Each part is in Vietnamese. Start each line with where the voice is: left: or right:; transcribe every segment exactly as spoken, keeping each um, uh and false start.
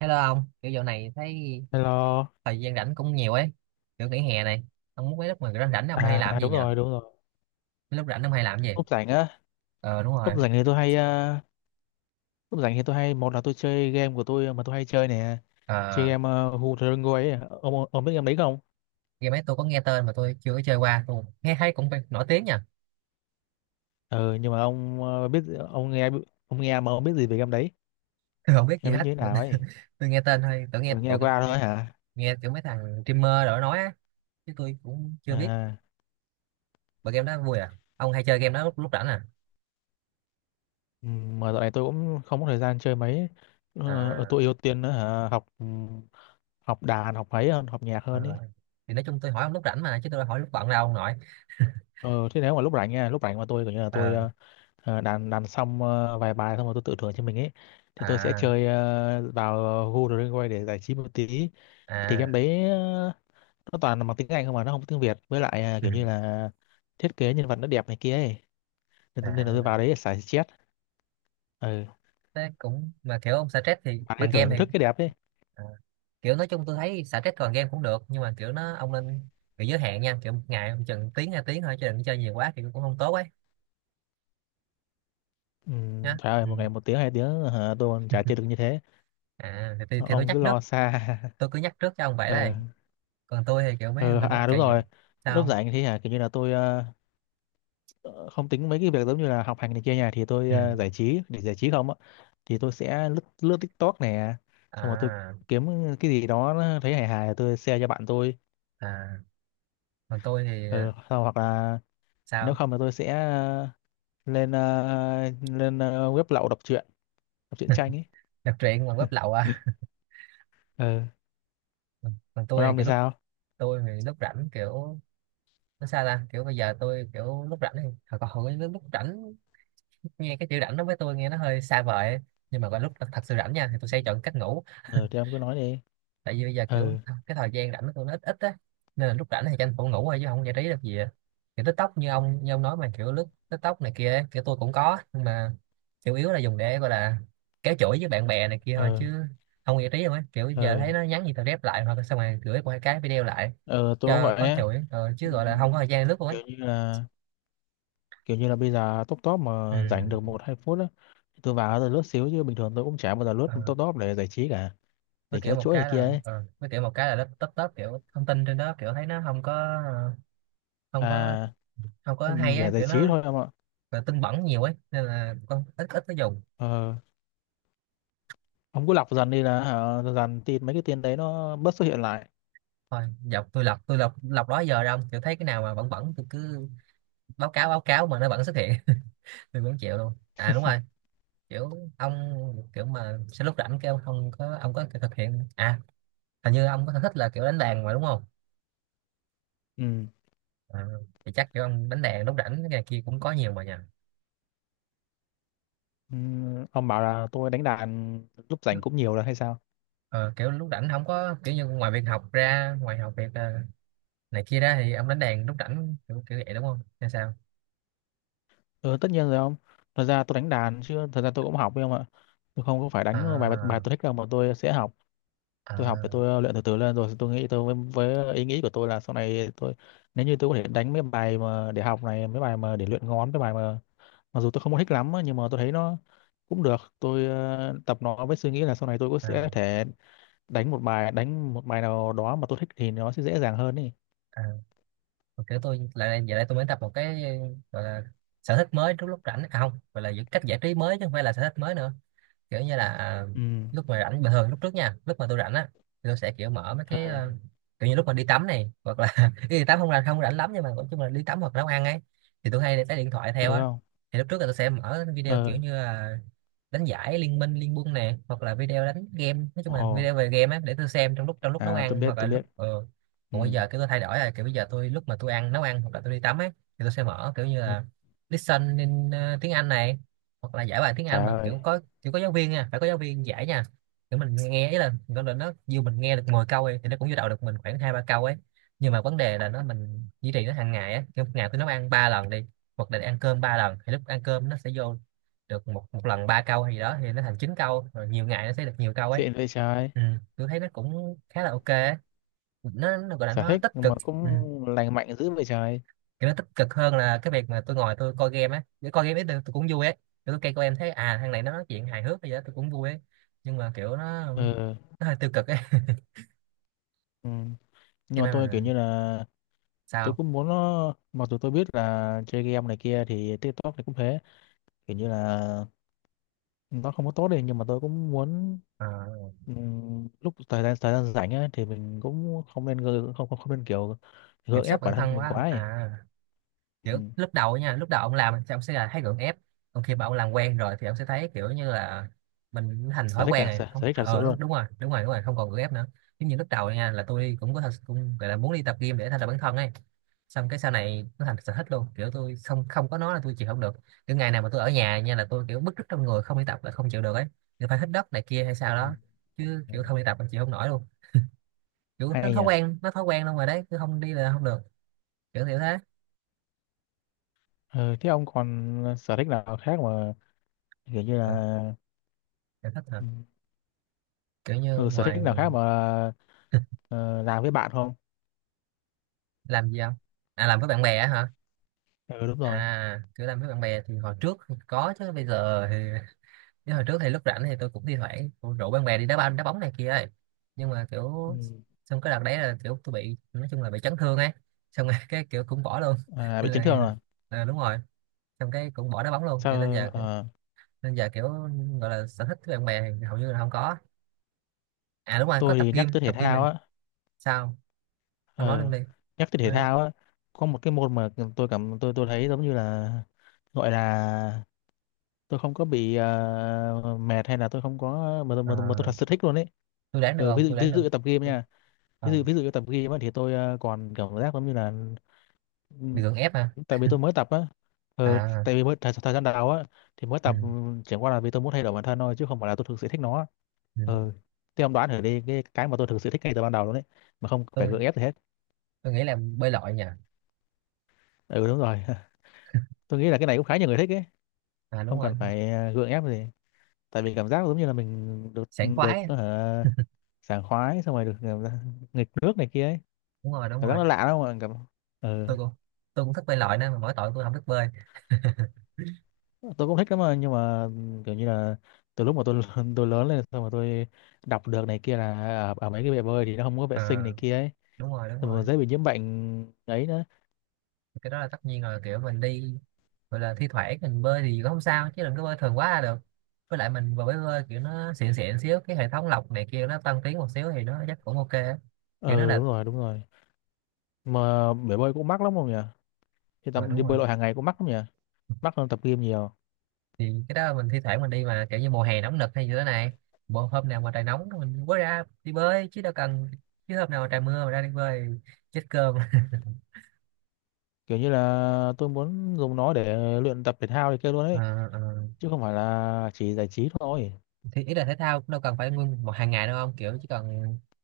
right: Hello ông, kiểu dạo này thấy
left: Hello.
right: thời gian rảnh cũng nhiều ấy, kiểu nghỉ hè này, ông muốn mấy lúc mà rảnh rảnh ông hay
left: À
right: làm gì
left: đúng
right: nhỉ?
left: rồi, đúng rồi.
right: Mấy lúc rảnh ông hay làm gì?
left: Lúc rảnh á,
right: Ờ đúng
left: lúc
right: rồi,
left: rảnh thì tôi hay ờ, lúc rảnh thì tôi hay một là tôi chơi game của tôi mà tôi hay chơi nè. Chơi
right: ờ,
left: game uh, Who the Go ấy. Ông ông biết game đấy không?
right: game ấy tôi có nghe tên mà tôi chưa có chơi qua, tôi nghe thấy cũng phải nổi tiếng nha.
left: Ừ nhưng mà ông ờ, biết ông nghe ông nghe mà ông biết gì về game đấy?
right: Tôi không biết gì
left: Game đấy
right: hết.
left: như thế nào ấy?
right: Tôi nghe tên thôi, tôi nghe
left: Rồi nghe
right: tụi
left: qua thôi hả?
right: nghe kiểu mấy thằng streamer rồi nói á, chứ tôi cũng chưa biết,
left: À
right: mà game đó vui à? Ông hay chơi game đó lúc lúc rảnh à?
left: ừm, mà dạo này tôi cũng không có thời gian chơi mấy. Ờ, ờ,
right: À,
left: tôi ưu tiên nữa hả? Học ừm, học đàn, học ấy hơn, học nhạc
right: ờ,
left: hơn ấy.
right: thì nói chung tôi hỏi ông lúc rảnh mà, chứ tôi đâu hỏi lúc bận đâu ông nội.
left: Ờ thế nếu mà lúc rảnh nha, lúc rảnh mà tôi kiểu như là tôi
right: Ờ.
left: ờ, ờ, đàn đàn xong ờ, vài bài xong rồi tôi tự thưởng cho mình ấy, thì tôi sẽ
right: À.
left: chơi ờ, vào Google Drive để giải trí một tí. Thì game
right: À.
left: đấy ờ, nó toàn là bằng tiếng Anh không mà nó không có tiếng Việt, với lại ờ,
right: Ừ.
left: kiểu như là thiết kế nhân vật nó đẹp này kia ấy, nên, nên là tôi
right: À.
left: vào đấy để xả stress. Ừ.
right: Thế cũng mà kiểu ông xả stress thì
left: Bạn ấy
right: bằng game
left: thưởng
right: thì
left: thức cái đẹp ấy.
right: à, kiểu nói chung tôi thấy xả stress bằng game cũng được nhưng mà kiểu nó ông nên bị giới hạn nha, kiểu một ngày ông chừng tiếng hai tiếng thôi chứ đừng chơi nhiều quá thì cũng không tốt ấy
left: Ừ,
right: nhá.
left: trời ơi
right: Ừ.
left: một ngày một tiếng hai tiếng hả, tôi còn chả chơi được như thế.
right: À thì, thì, thì tôi
left: Ông
right: nhắc
left: cứ
right: trước
left: lo xa.
right: tôi cứ nhắc trước cho ông vậy
left: Ừ.
right: đây. Còn tôi thì kiểu mấy
left: Ừ.
right: mình rất
left: À
right: kệ
left: đúng
right: giờ
left: rồi,
right: sao
left: lúc
right: không?
left: rảnh thì hả kiểu như là tôi ờ, ờ, không tính mấy cái việc giống như là học hành này kia nhà, thì tôi
right: Ừ.
left: ờ, giải trí để giải trí không á, thì tôi sẽ lướt lướt TikTok này, xong rồi tôi
right: À.
left: kiếm cái gì đó nó thấy hài hài tôi share cho bạn tôi.
right: À còn tôi thì ờ,
left: Ờ, sau hoặc là nếu
right: sao
left: không là tôi sẽ ờ, lên ờ, lên ờ, web lậu đọc truyện, đọc truyện tranh ấy.
right: đọc truyện bằng web lậu à?
left: Ờ,
right: Còn
left: còn
right: tôi thì
left: ông thì
right: kiểu lúc
left: sao?
right: tôi thì lúc rảnh kiểu nó sao ta, kiểu bây giờ tôi kiểu lúc rảnh thì hồi còn hồi lúc lúc rảnh nghe cái chữ rảnh đó với tôi nghe nó hơi xa vời ấy. Nhưng mà vào lúc thật, thật sự rảnh nha thì tôi sẽ chọn cách ngủ
left: Ờ thì ông cứ nói đi.
right: tại vì bây giờ kiểu
left: Ờ,
right: cái thời gian rảnh của tôi nó ít ít á, nên là lúc rảnh thì tranh thủ ngủ thôi chứ không giải trí được gì á. Kiểu TikTok như ông như ông nói mà kiểu lướt TikTok này kia ấy, kiểu tôi cũng có nhưng mà chủ yếu là dùng để gọi là kéo chuỗi với bạn bè này kia thôi
left: ờ,
right: chứ không giải trí đâu ấy, kiểu giờ
left: ờ,
right: thấy nó nhắn gì tao rep lại hoặc là xong rồi gửi qua cái video lại
left: ờ, tôi cũng
right: cho
left: vậy
right: có
left: ấy.
right: chuỗi ờ,
left: Ừ,
right: chứ gọi là không có thời gian lướt luôn ấy.
left: kiểu như là kiểu như là bây giờ top top mà rảnh được một hai phút á, tôi vào tôi lướt xíu chứ bình thường tôi cũng chả bao giờ lướt
right: Ừ.
left: top top để giải trí cả,
right: Với
left: để
right: kiểu
left: kéo
right: một
left: chuỗi này
right: cái
left: kia
right: là
left: ấy.
right: ờ, với kiểu một cái là nó tấp tấp kiểu thông tin trên đó kiểu thấy nó không có ờ, không có
left: À,
right: không có hay
left: để
right: á
left: giải
right: kiểu
left: trí
right: nó
left: thôi em ạ.
right: là tin bẩn nhiều ấy nên là con ít ít nó dùng
left: Ờ, ông cứ lọc dần đi là hả, dần tin mấy cái tin đấy nó bớt xuất hiện lại.
right: thôi. Dọc tôi lọc tôi lọc lọc đó giờ ra không, kiểu thấy cái nào mà bẩn bẩn tôi cứ báo cáo báo cáo mà nó vẫn xuất hiện. Tôi cũng chịu luôn. À đúng rồi, kiểu ông kiểu mà sẽ lúc rảnh kêu không có ông có thực hiện à, hình như ông có sở thích là kiểu đánh đàn mà đúng không?
left: Ừ.
right: À, thì chắc kiểu ông đánh đàn lúc rảnh cái này kia cũng có nhiều mà nhỉ.
left: Ừ, ông bảo là tôi đánh đàn lúc rảnh cũng nhiều là hay sao?
right: Ờ, kiểu lúc rảnh không có kiểu như ngoài việc học ra ngoài học việc ờ, này kia ra thì ông đánh đàn lúc rảnh kiểu, kiểu vậy đúng không hay sao?
left: Ừ, tất nhiên rồi ông. Thật ra tôi đánh đàn chứ thật ra tôi cũng học với ông ạ. Tôi không có phải đánh bài bài
right: À.
left: tôi thích đâu mà tôi sẽ học. Tôi học để
right: À.
left: tôi ờ, luyện từ từ lên, rồi tôi nghĩ tôi với, với ờ, ý nghĩ của tôi là sau này tôi, nếu như tôi có thể đánh mấy bài mà để học này, mấy bài mà để luyện ngón, mấy bài mà mặc dù tôi không có thích lắm á, nhưng mà tôi thấy nó cũng được, tôi ờ, tập nó với suy nghĩ là sau này tôi cũng sẽ
right: À.
left: thể đánh một bài, đánh một bài nào đó mà tôi thích thì nó sẽ dễ dàng hơn đi.
right: À. Mà kiểu tôi lại giờ đây tôi mới tập một cái gọi là sở thích mới lúc lúc rảnh, à không, gọi là những cách giải trí mới chứ không phải là sở thích mới nữa, kiểu như là à,
left: Ừ.
right: lúc mà rảnh bình thường lúc trước nha lúc mà tôi rảnh á thì tôi sẽ kiểu mở mấy
left: Ờ.
right: cái ờ, kiểu như lúc mà đi tắm này hoặc là đi tắm không là không rảnh lắm nhưng mà nói chung là đi tắm hoặc nấu ăn ấy thì tôi hay để cái điện thoại
left: Ừ,
right: theo á,
left: không.
right: thì lúc trước là tôi sẽ mở video
left: Ờ.
right: kiểu như là đánh giải liên minh liên quân nè hoặc là video đánh game nói chung
left: Ồ.
right: là video về game á để tôi xem trong lúc trong lúc nấu
left: À tôi
right: ăn
left: biết
right: hoặc là
left: tôi
right: lúc
left: biết.
right: ờ
left: Ừ.
right: còn bây giờ cái tôi thay đổi là kiểu bây giờ tôi lúc mà tôi ăn nấu ăn hoặc là tôi đi tắm á thì tôi sẽ mở kiểu như
left: Ừ.
right: là listen in ờ, tiếng Anh này hoặc là giải bài tiếng Anh
left: Trời
right: mà
left: ơi,
right: kiểu có kiểu có giáo viên nha phải có giáo viên giải nha, kiểu mình nghe ấy là nó là nó dù mình nghe được mười câu ấy, thì nó cũng vô đầu được mình khoảng hai ba câu ấy, nhưng mà vấn đề là nó mình duy trì nó hàng ngày á, kiểu một ngày tôi nấu ăn ba lần đi hoặc là ăn cơm ba lần thì lúc ăn cơm nó sẽ vô được một một lần ba câu gì đó thì nó thành chín câu rồi nhiều ngày nó sẽ được nhiều câu ấy.
left: xịn vậy trời.
right: Ừ. Tôi thấy nó cũng khá là ok ấy. nó, nó gọi là
left: Sở
right: nó
left: thích
right: tích cực.
left: mà
right: Ừ.
left: cũng lành mạnh dữ vậy trời.
right: Kiểu nó tích cực hơn là cái việc mà tôi ngồi tôi coi game á, để coi game ấy tôi, tôi cũng vui ấy kiểu tôi coi coi em thấy à thằng này nó nói chuyện hài hước hay gì đó tôi cũng vui ấy nhưng mà kiểu nó
left: Ờ.
right: nó hơi tiêu cực ấy.
left: Ừ.
right: Cho
left: Nhưng mà
right: nên
left: tôi kiểu
right: là
left: như là tôi
right: sao.
left: cũng muốn nó mặc dù tôi biết là chơi game này kia thì TikTok này cũng thế, kiểu như là nó không có tốt đi nhưng mà tôi cũng muốn
right: Ờ,
left: ừm, lúc thời gian thời gian rảnh ấy, thì mình cũng không nên gơ- không không, không nên kiểu
right: kiểm
left: gượng
right: soát
left: ép
right: bản
left: bản thân
right: thân
left: mình
right: quá
left: quá ấy.
right: à,
left: Ừ.
right: kiểu lúc đầu nha lúc đầu ông làm thì ông sẽ là thấy gượng ép còn khi mà ông làm quen rồi thì ông sẽ thấy kiểu như là mình thành
left: Sở
right: thói
left: thích
right: quen
left: cả
right: rồi,
left: sở,
right: không
left: sở thích thật sự
right: ờ đúng,
left: luôn.
right: đúng rồi đúng rồi đúng rồi không còn gượng ép nữa, giống như lúc đầu nha là tôi cũng có thật cũng gọi là muốn đi tập gym để thay đổi bản thân ấy, xong cái sau này nó thành sở thích luôn kiểu tôi không không có nó là tôi chịu không được, kiểu ngày nào mà tôi ở nhà nha là tôi kiểu bứt rứt trong người không đi tập là không chịu được ấy thì phải hít đất này kia hay sao
left: Ừ.
right: đó chứ
left: Ừ.
right: kiểu không đi tập là chịu không nổi luôn, kiểu nó
left: Hay
right: thói
left: nhỉ.
right: quen nó thói quen luôn rồi đấy cứ không đi là không được, kiểu kiểu thế.
left: Ừ, thế ông còn sở thích nào khác mà kiểu như
right: Ờ,
left: là.
right: sở thích hả?
left: Ừ,
right: Kiểu như
left: ừ, sở
right: ngoài
left: thích nào khác mà ờ, làm với bạn không?
right: làm gì không. À làm với bạn bè á hả,
left: Ừ đúng rồi.
right: à kiểu làm với bạn bè thì hồi trước thì có chứ bây giờ thì chứ hồi trước thì lúc rảnh thì tôi cũng thi thoảng cũng rủ bạn bè đi đá banh đá bóng này kia ấy nhưng mà
left: Ừ.
right: kiểu xong cái đợt đấy là kiểu tôi bị nói chung là bị chấn thương ấy xong rồi cái kiểu cũng bỏ luôn
left: À,
right: nên
left: bị chấn thương
right: là
left: rồi.
right: à, đúng rồi xong cái cũng bỏ đá bóng luôn cho nên
left: Sao
right: giờ
left: ờ,
right: nên giờ kiểu gọi là sở thích với bạn bè thì hầu như là không có, à đúng rồi có
left: tôi
right: tập
left: thì nhắc
right: gym
left: tới thể
right: tập gym này.
left: thao á,
right: Sao. Không nói
left: ờ,
right: luôn đi.
left: nhắc tới thể
right: Nói đi.
left: thao á, có một cái môn mà tôi cảm tôi tôi thấy giống như là gọi là tôi không có bị ờ, mệt hay là tôi không có mà, tôi-
right: Ờ,
left: mà, tôi- mà tôi thật sự thích luôn ấy.
right: tôi đoán được
left: Ừ, ví
right: không tôi
left: dụ
right: đoán
left: ví
right: được.
left: dụ như tập gym nha,
right: Ờ,
left: ví dụ ví dụ như tập gym á, thì tôi ờ, còn cảm giác giống như là, ừ,
right: lực lượng ép hả?
left: tại vì tôi mới tập á, ờ,
right: À.
left: tại vì mới thời, thời gian đầu á thì mới
right: Ừ.
left: tập, ừ, chẳng qua là vì tôi muốn thay đổi bản thân thôi chứ không phải là tôi thực sự thích nó.
right: Ừ.
left: Ờ, thế ông đoán thử đi cái cái mà tôi thực sự thích ngay từ ban đầu luôn đấy, mà không phải
right: tôi
left: gượng ép gì hết.
right: tôi nghĩ là bơi lội nhỉ.
left: Ừ đúng rồi. Tôi nghĩ là cái này cũng khá nhiều người thích ấy,
right: À đúng
left: không
right: rồi.
left: cần phải ờ, gượng ép gì. Tại vì cảm giác giống như là mình được
right: Sảng
left: được
right: khoái.
left: ờ, sảng khoái xong rồi được ờ, nghịch nước này kia ấy.
right: Đúng rồi đúng
left: Cảm giác
right: rồi.
left: nó lạ lắm mà cảm. Ừ.
right: Tôi cũng tôi cũng thích bơi lội nên mà mỗi tội tôi không thích bơi.
left: Tôi cũng thích lắm mà nhưng mà kiểu như là từ lúc mà tôi tôi lớn lên xong mà tôi đọc được này kia là ở, ở mấy cái bể bơi thì nó không có vệ
right: Ờ,
left: sinh này kia ấy,
right: đúng rồi đúng
left: xong
right: rồi.
left: rồi dễ bị nhiễm bệnh ấy nữa.
right: Cái đó là tất nhiên rồi kiểu mình đi gọi là thi thoảng mình bơi thì cũng không sao chứ đừng có bơi thường quá là được, với lại mình vừa mới bơi kiểu nó xịn xịn xíu cái hệ thống lọc này kia nó tân tiến một xíu thì nó chắc cũng ok á. Kiểu nó
left: Ừ
right: là.
left: đúng rồi, đúng rồi. Mà bể bơi cũng mắc lắm không nhỉ? Thì
right: Ờ
left: tắm đi
right: đúng
left: bơi
right: rồi.
left: lội hàng ngày cũng mắc lắm nhỉ? Mắc hơn tập gym nhiều.
right: Thì cái đó mình thi thoảng mình đi mà kiểu như mùa hè nóng nực hay như thế này bộ hôm nào mà trời nóng mình mới ra đi bơi chứ đâu cần, chứ hôm nào mà trời mưa mà ra đi bơi chết cơm.
left: Kiểu như là tôi muốn dùng nó để luyện tập thể thao thì kia luôn
right: Ờ.
left: ấy,
right: Ờ.
left: chứ không phải là chỉ giải trí thôi.
right: Thì ý là thể thao cũng đâu cần phải nguyên một hàng ngày đâu không, kiểu chỉ cần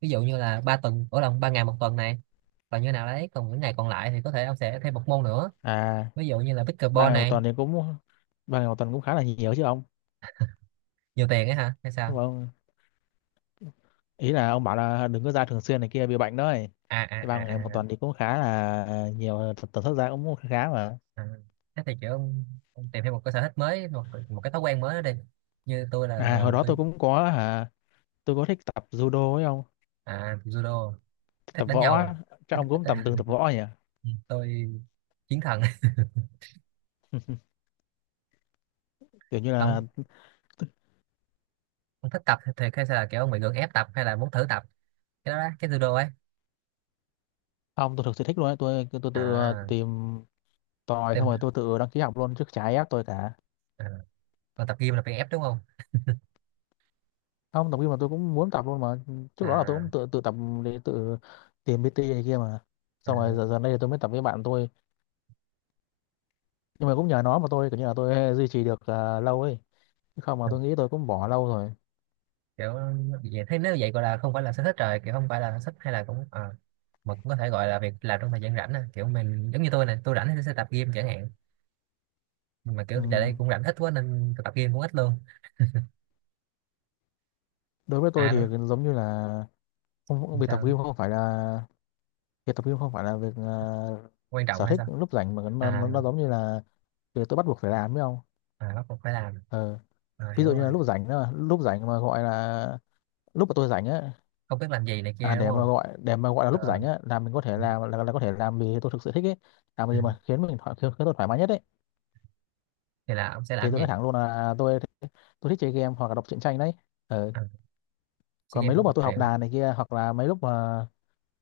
right: ví dụ như là ba tuần ở lòng ba ngày một tuần này còn như nào đấy còn những ngày còn lại thì có thể ông sẽ thêm một môn nữa,
left: À,
right: ví dụ như là
left: ba
right: pickleball
left: ngày một
right: này.
left: tuần thì cũng ba ngày một tuần cũng khá là nhiều chứ ông.
right: Nhiều tiền ấy hả hay sao.
left: Nhưng mà ông, ý là ông bảo là đừng có ra thường xuyên này kia bị bệnh đó ấy,
right: À à
left: thì ba ngày một
right: à à,
left: tuần thì cũng khá là nhiều, tập tần suất ra cũng khá mà.
right: à. Thế thì kiểu ông, ông tìm thêm một cái sở thích mới một một cái thói quen mới đó đi như tôi là
left: À hồi đó
right: tôi.
left: tôi cũng có hả, tôi có thích tập judo ấy ông,
right: À judo thích
left: tập
right: đánh
left: võ
right: nhau à?
left: á. Chắc ông cũng tập từng tập võ nhỉ,
right: Ừ, tôi chiến thần.
left: kiểu như là.
right: ông ông thích tập thì hay là kiểu ông bị gượng ép tập hay là muốn thử tập cái đó đó, cái judo ấy.
left: Ông tôi thực sự thích luôn ấy, tôi tôi tự
right: À
left: tìm tòi
right: tìm.
left: xong rồi tôi tự đăng ký học luôn, trước chả ai ép tôi cả.
right: À, còn tập gym là bị ép đúng không.
left: Không tập gym mà tôi cũng muốn tập luôn mà, trước đó là tôi
right: À,
left: cũng tự tự tập để tự tìm pê tê này kia mà, xong rồi
right: à
left: giờ giờ đây tôi mới tập với bạn tôi. Nhưng mà cũng nhờ nó mà tôi kiểu như là tôi duy trì được à, lâu ấy, chứ không mà tôi nghĩ tôi cũng bỏ lâu rồi.
right: kiểu vậy, thế nếu vậy gọi là không phải là sở thích rồi, kiểu không phải là sở thích hay là cũng à, mà cũng có thể gọi là việc làm trong thời gian rảnh à. Kiểu mình giống như tôi này tôi rảnh thì tôi sẽ tập gym chẳng hạn nhưng mà
left: Ừ.
right: kiểu giờ đây cũng rảnh ít quá nên tôi tập gym cũng ít luôn.
left: Đối với tôi
right: À
left: thì
right: đúng.
left: giống như là không, việc tập
right: Sao.
left: gym không phải là việc tập gym không phải là việc à,
right: Quan trọng
left: sở
right: hay
left: thích
right: sao.
left: lúc rảnh mà nó, nó,
right: À,
left: nó giống như là việc tôi bắt buộc phải làm phải không.
right: à bắt buộc phải làm.
left: Ờ.
right: À,
left: Ví
right: hiểu
left: dụ như là
right: rồi.
left: lúc rảnh đó, lúc rảnh mà gọi là lúc mà tôi rảnh á,
right: Không biết làm gì này
left: à,
right: kia đúng
left: để mà
right: không.
left: gọi để mà gọi là lúc
right: Ờ,
left: rảnh á là mình có thể làm là, là có thể làm vì tôi thực sự thích ấy, làm
right: ừ.
left: gì mà khiến mình thoải khiến, khiến tôi thoải mái nhất ấy,
right: Thì là ông sẽ
left: thì
right: làm
left: tôi
right: gì.
left: nói thẳng luôn là tôi tôi thích chơi game hoặc là đọc truyện tranh đấy. Ờ,
right: À, sea
left: còn
right: games
left: mấy
right: một
left: lúc mà
right: tập
left: tôi học
right: truyện.
left: đàn này kia hoặc là mấy lúc mà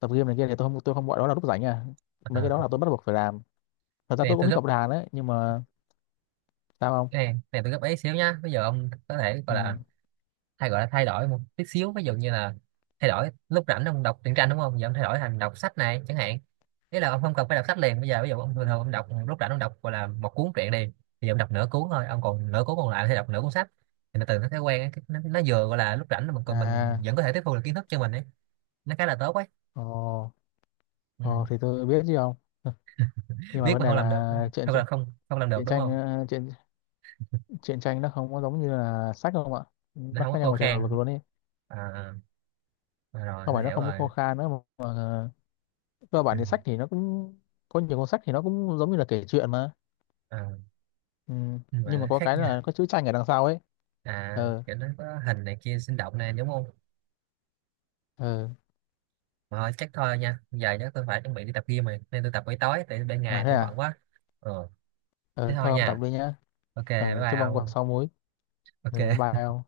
left: tập game này kia thì tôi không tôi không gọi đó là lúc rảnh à, mấy
right: À,
left: cái đó là tôi bắt buộc phải làm. Thật ra
right: cái này
left: tôi cũng
right: tôi
left: thích
right: gấp,
left: học đàn đấy nhưng mà sao không.
right: cái này, cái này tôi gấp ấy xíu nhá, bây giờ ông có thể
left: Ừ.
right: gọi là thay gọi là thay đổi một tí xíu ví dụ như là thay đổi lúc rảnh ông đọc truyện tranh đúng không giờ ông thay đổi thành đọc sách này chẳng hạn, ý là ông không cần phải đọc sách liền bây giờ ví dụ ông
left: Ừ.
right: thường thường ông đọc lúc rảnh ông đọc gọi là một cuốn truyện đi thì ông đọc nửa cuốn thôi ông còn nửa cuốn còn lại thì đọc nửa cuốn sách, thì nó từ nó thói quen ấy, cái- nó, nó vừa gọi là lúc rảnh mà còn mình
left: À.
right: vẫn có thể tiếp thu được kiến thức cho mình ấy nó khá là tốt ấy.
left: Ồ.
right: Ừ.
left: Ồ thì tôi biết chứ không. Nhưng mà
right: Biết
left: vấn
right: mà
left: đề
right: không làm được
left: là chuyện
right: không
left: chuyện
right: là không không làm được
left: chuyện
right: đúng
left: tranh
right: không.
left: ờ, chuyện truyện tranh nó không có giống như là sách không ạ,
right: Nó
left: nó
right: không có
left: khác nhau
right: khô
left: một trời vực
right: khan.
left: luôn đi,
right: À, à rồi
left: không
right: tôi
left: phải nó
right: hiểu
left: không
right: rồi.
left: khô khan nữa mà, mà ờ, cơ
right: Ừ.
left: bản thì sách thì nó cũng có nhiều cuốn sách thì nó cũng giống như là kể chuyện mà.
right: À,
left: Ừ.
right: nhưng mà
left: Nhưng
right: nó
left: mà có
right: khác
left: cái
right: nha.
left: là có chữ tranh ở đằng sau ấy.
right: À
left: Ờ.
right: kiểu nó có hình này kia sinh động này đúng không.
left: Ờ.
right: Mà thôi, chắc thôi nha giờ chắc tôi phải chuẩn bị đi tập gym rồi nên tôi tập buổi tối tại ban
left: À
right: ngày
left: thế
right: tôi
left: à.
right: bận quá. Ừ. Thế
left: Ờ
right: thôi
left: thôi ông tập
right: nha.
left: đi nhá.
right: Ok bye
left: Ờ
right: bye
left: chúc ông có
right: ông.
left: sáu múi. Ờ
right: Ok.
left: bye ông.